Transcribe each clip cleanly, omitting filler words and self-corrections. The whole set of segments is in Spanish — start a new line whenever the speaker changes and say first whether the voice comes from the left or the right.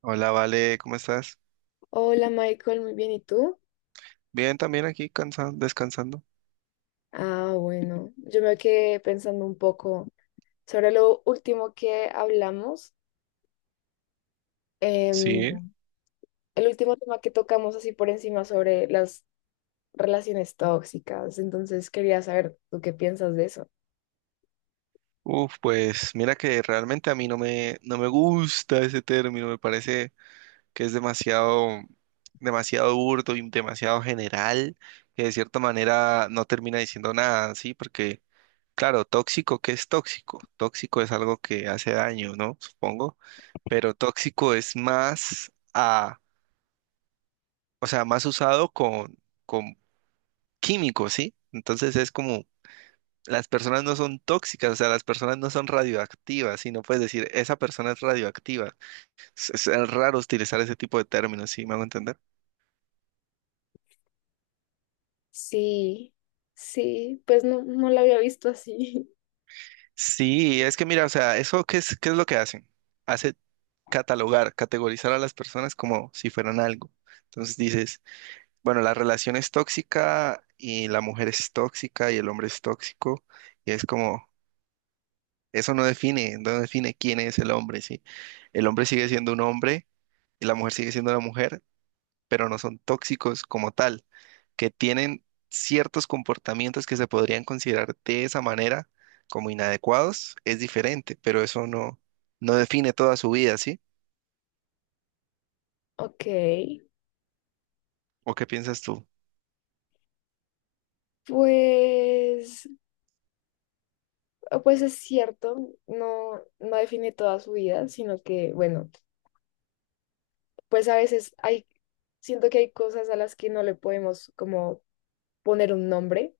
right: Hola, Vale, ¿cómo estás?
left: Hola Michael, muy bien, ¿y tú?
right: Bien, también aquí cansado, descansando.
left: Ah, bueno, yo me quedé pensando un poco sobre lo último que hablamos, em,
right: Sí.
left: el último tema que tocamos así por encima sobre las relaciones tóxicas, entonces quería saber tú qué piensas de eso.
right: Uf, pues mira que realmente a mí no me gusta ese término, me parece que es demasiado, demasiado burdo y demasiado general, que de cierta manera no termina diciendo nada, ¿sí? Porque, claro, tóxico, ¿qué es tóxico? Tóxico es algo que hace daño, ¿no? Supongo, pero tóxico es más a, o sea, más usado con químicos, ¿sí? Entonces es como las personas no son tóxicas, o sea, las personas no son radioactivas, y no puedes decir, esa persona es radioactiva. Es raro utilizar ese tipo de términos, ¿sí me hago entender?
left: Sí, sí, pues no lo había visto así.
right: Sí, es que mira, o sea, eso qué es, ¿qué es lo que hacen? Hace catalogar, categorizar a las personas como si fueran algo. Entonces dices, bueno, la relación es tóxica y la mujer es tóxica y el hombre es tóxico, y es como, eso no define, no define quién es el hombre, ¿sí? El hombre sigue siendo un hombre y la mujer sigue siendo una mujer pero no son tóxicos como tal, que tienen ciertos comportamientos que se podrían considerar de esa manera como inadecuados, es diferente, pero eso no, no define toda su vida, ¿sí?
left: Ok,
right: ¿O qué piensas tú?
left: pues, pues es cierto, no define toda su vida, sino que, bueno. Pues a veces siento que hay cosas a las que no le podemos como poner un nombre,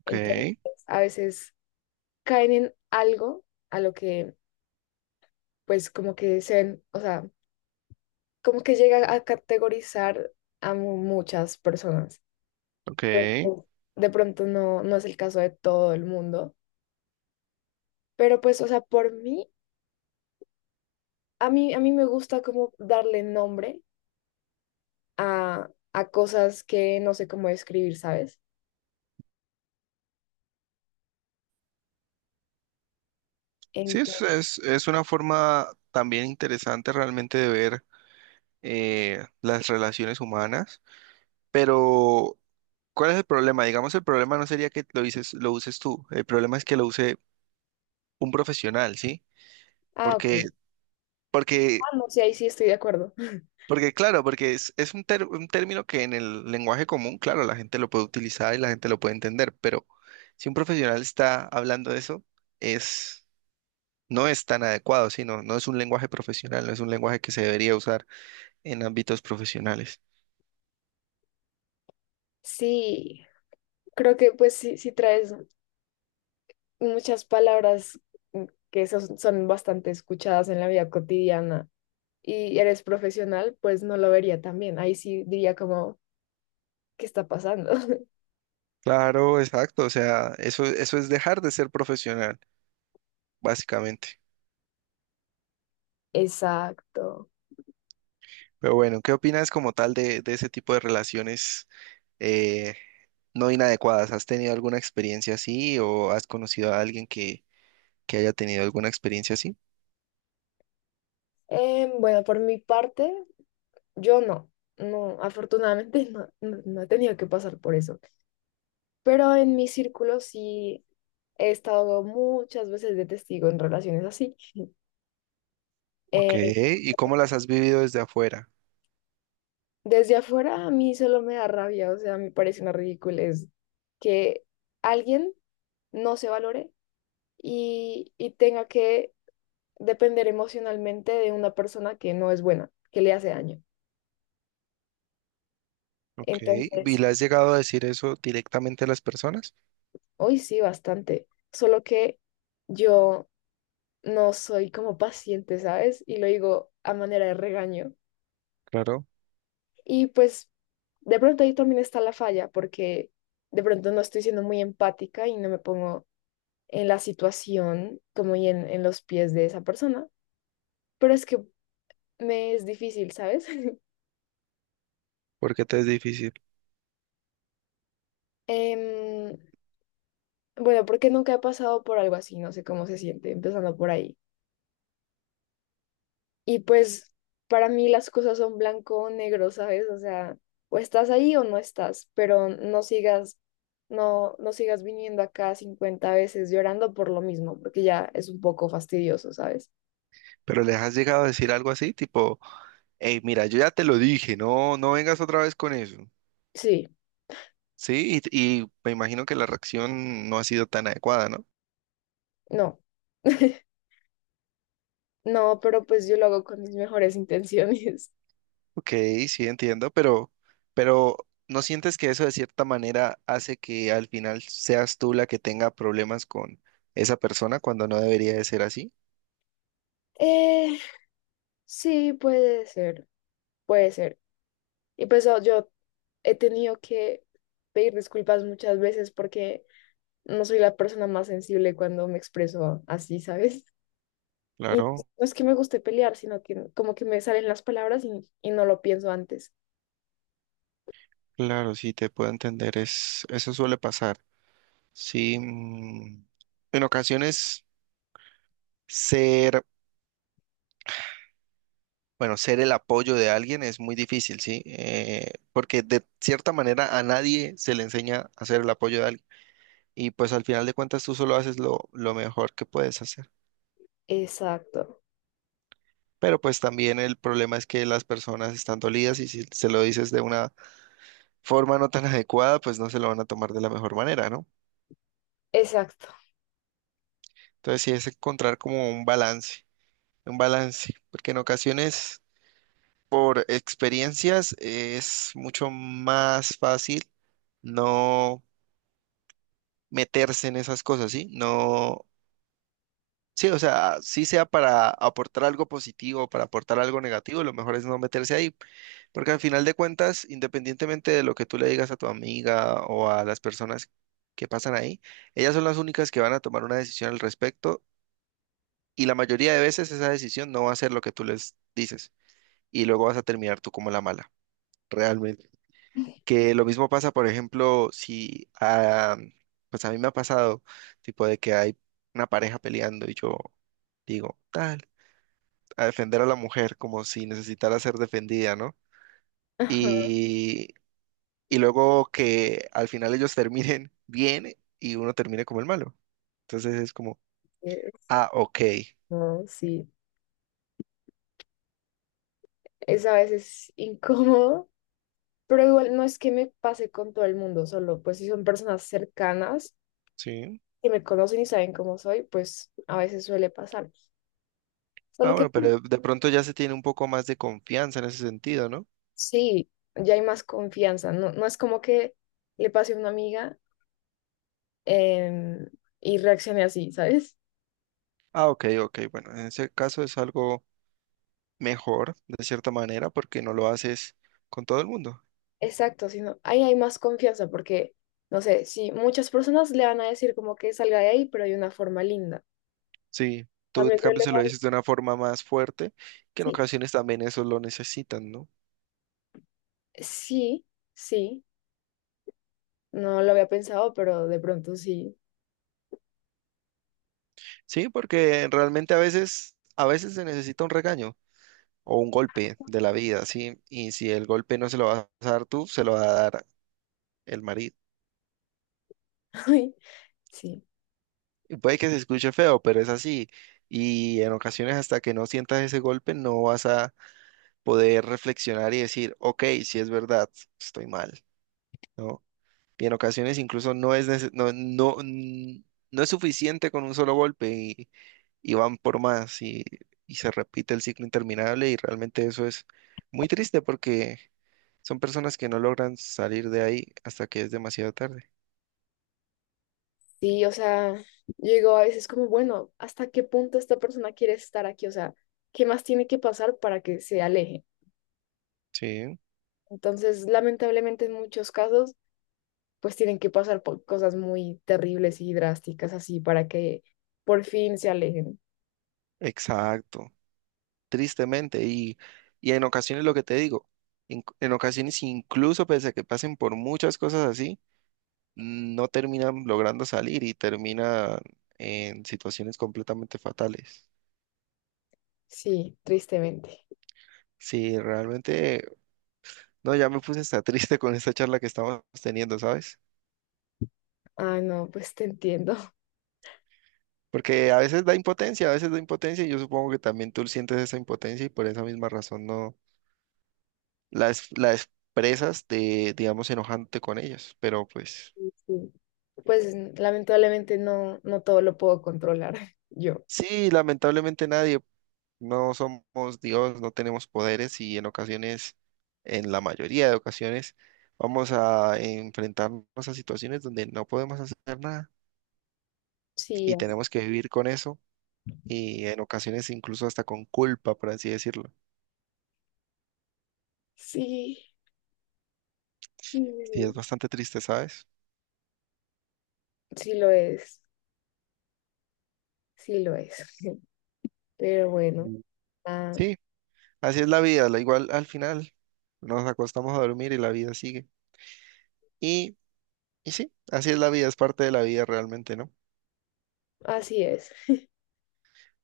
right: Ok,
left: entonces a veces caen en algo a lo que pues como que se ven, o sea, como que llega a categorizar a muchas personas.
right: ok.
left: Ojo, de pronto no es el caso de todo el mundo, pero pues, o sea, por mí, a mí me gusta como darle nombre a cosas que no sé cómo describir, ¿sabes?
right: Sí,
left: Entonces,
right: es una forma también interesante realmente de ver las relaciones humanas, pero ¿cuál es el problema? Digamos, el problema no sería que lo dices, lo uses tú, el problema es que lo use un profesional, ¿sí?
left: ah,
right: Porque,
left: ok.
right: porque
left: Ah, no, sí, ahí sí estoy de acuerdo.
right: porque claro, porque un término que en el lenguaje común, claro, la gente lo puede utilizar y la gente lo puede entender, pero si un profesional está hablando de eso, es, no es tan adecuado, sino no es un lenguaje profesional, no es un lenguaje que se debería usar en ámbitos profesionales.
left: Sí, creo que pues sí, sí traes muchas palabras mm, que son, son bastante escuchadas en la vida cotidiana y eres profesional, pues no lo vería tan bien. Ahí sí diría como, ¿qué está pasando?
right: Claro, exacto, o sea, eso es dejar de ser profesional, básicamente.
left: Exacto.
right: Pero bueno, ¿qué opinas como tal de ese tipo de relaciones eh, no inadecuadas? ¿Has tenido alguna experiencia así o has conocido a alguien que haya tenido alguna experiencia así?
left: Bueno, por mi parte, yo no. No, afortunadamente no he tenido que pasar por eso. Pero en mi círculo sí he estado muchas veces de testigo en relaciones así.
right: Ok,
left: Eh,
right: ¿y cómo las has vivido desde afuera?
left: desde afuera a mí solo me da rabia, o sea, me parece una ridiculez que alguien no se valore y tenga que depender emocionalmente de una persona que no es buena, que le hace daño.
right: Ok, ¿y
left: Entonces,
right: le has llegado a decir eso directamente a las personas?
left: hoy sí, bastante, solo que yo no soy como paciente, ¿sabes? Y lo digo a manera de regaño.
right: Claro,
left: Y pues, de pronto ahí también está la falla, porque de pronto no estoy siendo muy empática y no me pongo en la situación como en los pies de esa persona, pero es que me es difícil, ¿sabes?
right: porque te es difícil.
left: Em, bueno, porque nunca he pasado por algo así, no sé cómo se siente, empezando por ahí. Y pues para mí las cosas son blanco o negro, ¿sabes? O sea, o estás ahí o no estás, pero no sigas, no sigas viniendo acá 50 veces llorando por lo mismo, porque ya es un poco fastidioso, ¿sabes?
right: Pero les has llegado a decir algo así, tipo, hey, mira, yo ya te lo dije, no vengas otra vez con eso.
left: Sí,
right: Sí, y me imagino que la reacción no ha sido tan adecuada, ¿no?
left: no. No, pero pues yo lo hago con mis mejores intenciones.
right: Ok, sí, entiendo, pero ¿no sientes que eso de cierta manera hace que al final seas tú la que tenga problemas con esa persona cuando no debería de ser así?
left: Eh, sí, puede ser. Y pues oh, yo he tenido que pedir disculpas muchas veces porque no soy la persona más sensible cuando me expreso así, ¿sabes? Y no
right: Claro,
left: es que me guste pelear, sino que como que me salen las palabras y no lo pienso antes.
right: claro, sí, te puedo entender, es, eso suele pasar. Sí, en ocasiones ser, bueno, ser el apoyo de alguien es muy difícil, sí, porque de cierta manera a nadie se le enseña a ser el apoyo de alguien y pues al final de cuentas tú solo haces lo mejor que puedes hacer.
left: Exacto,
right: Pero pues también el problema es que las personas están dolidas y si se lo dices de una forma no tan adecuada, pues no se lo van a tomar de la mejor manera, ¿no?
left: exacto.
right: Entonces sí es encontrar como un balance. Un balance, porque en ocasiones por experiencias es mucho más fácil no meterse en esas cosas, ¿sí? No, sí, o sea, sí sea para aportar algo positivo o para aportar algo negativo, lo mejor es no meterse ahí, porque al final de cuentas, independientemente de lo que tú le digas a tu amiga o a las personas que pasan ahí, ellas son las únicas que van a tomar una decisión al respecto y la mayoría de veces esa decisión no va a ser lo que tú les dices y luego vas a terminar tú como la mala, realmente. Que lo mismo pasa, por ejemplo, si, ah, pues a mí me ha pasado, tipo de que hay una pareja peleando y yo digo, tal, a defender a la mujer como si necesitara ser defendida, ¿no?
left: Ajá,
right: Y, y luego que al final ellos terminen bien y uno termine como el malo. Entonces es como,
left: es-
right: ah, ok,
left: no, sí, es a veces incómodo, pero igual no es que me pase con todo el mundo, solo pues si son personas cercanas
right: sí.
left: que me conocen y saben cómo soy, pues a veces suele pasar.
right: Ah,
left: Solo que
right: bueno, pero de pronto ya se tiene un poco más de confianza en ese sentido, ¿no?
left: sí, ya hay más confianza. No, no es como que le pase a una amiga em, y reaccione así, ¿sabes?
right: Ah, ok, ok, bueno, en ese caso es algo mejor, de cierta manera, porque no lo haces con todo el mundo.
left: Exacto, sino ahí hay más confianza porque, no sé, si muchas personas le van a decir como que salga de ahí, pero de una forma linda.
right: Sí, tú en
left: También yo
right: cambio
left: le
right: se lo
left: digo,
right: dices de una forma más fuerte, que en
left: sí,
right: ocasiones también eso lo necesitan, ¿no?
left: sí, sí, no lo había pensado, pero de pronto sí.
right: Sí, porque realmente a veces se necesita un regaño o un golpe de la vida, ¿sí? Y si el golpe no se lo vas a dar tú, se lo va a dar el marido.
left: Ay, sí.
right: Y puede que se escuche feo, pero es así. Y en ocasiones hasta que no sientas ese golpe, no vas a poder reflexionar y decir, ok, si es verdad, estoy mal, ¿no? Y en ocasiones incluso no es, nece- no, no, mm, no es suficiente con un solo golpe y van por más y se repite el ciclo interminable y realmente eso es muy triste porque son personas que no logran salir de ahí hasta que es demasiado tarde.
left: Sí, o sea, yo digo a veces como, bueno, ¿hasta qué punto esta persona quiere estar aquí? O sea, ¿qué más tiene que pasar para que se aleje?
right: Sí,
left: Entonces, lamentablemente en muchos casos, pues tienen que pasar por cosas muy terribles y drásticas así para que por fin se alejen.
right: exacto, tristemente y, y en ocasiones lo que te digo, en ocasiones incluso pese a que pasen por muchas cosas así, no terminan logrando salir y terminan en situaciones completamente fatales.
left: Sí, tristemente.
right: Sí, realmente, no, ya me puse hasta triste con esta charla que estamos teniendo, ¿sabes?
left: Ah, no, pues te entiendo.
right: Porque a veces da impotencia, a veces da impotencia y yo supongo que también tú sientes esa impotencia y por esa misma razón no la, es- la expresas de, digamos, enojándote con ellos. Pero pues
left: Sí, sí. Pues lamentablemente no, no todo lo puedo controlar yo.
right: sí, lamentablemente nadie, no somos Dios, no tenemos poderes y en ocasiones, en la mayoría de ocasiones, vamos a enfrentarnos a situaciones donde no podemos hacer nada
left: Sí,
right: y tenemos que vivir con eso y en ocasiones incluso hasta con culpa, por así decirlo.
left: sí, sí,
right: Sí es
left: sí
right: bastante triste, ¿sabes?
left: sí lo es, sí lo es. Pero bueno,
right: Mm.
left: ah,
right: Sí, así es la vida, la igual al final nos acostamos a dormir y la vida sigue. Y, y sí, así es la vida, es parte de la vida realmente, ¿no?
left: así es.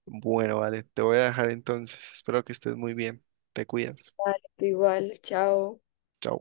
right: Bueno, vale, te voy a dejar entonces. Espero que estés muy bien. Te cuidas.
left: Vale, tú igual, chao.
right: Chao.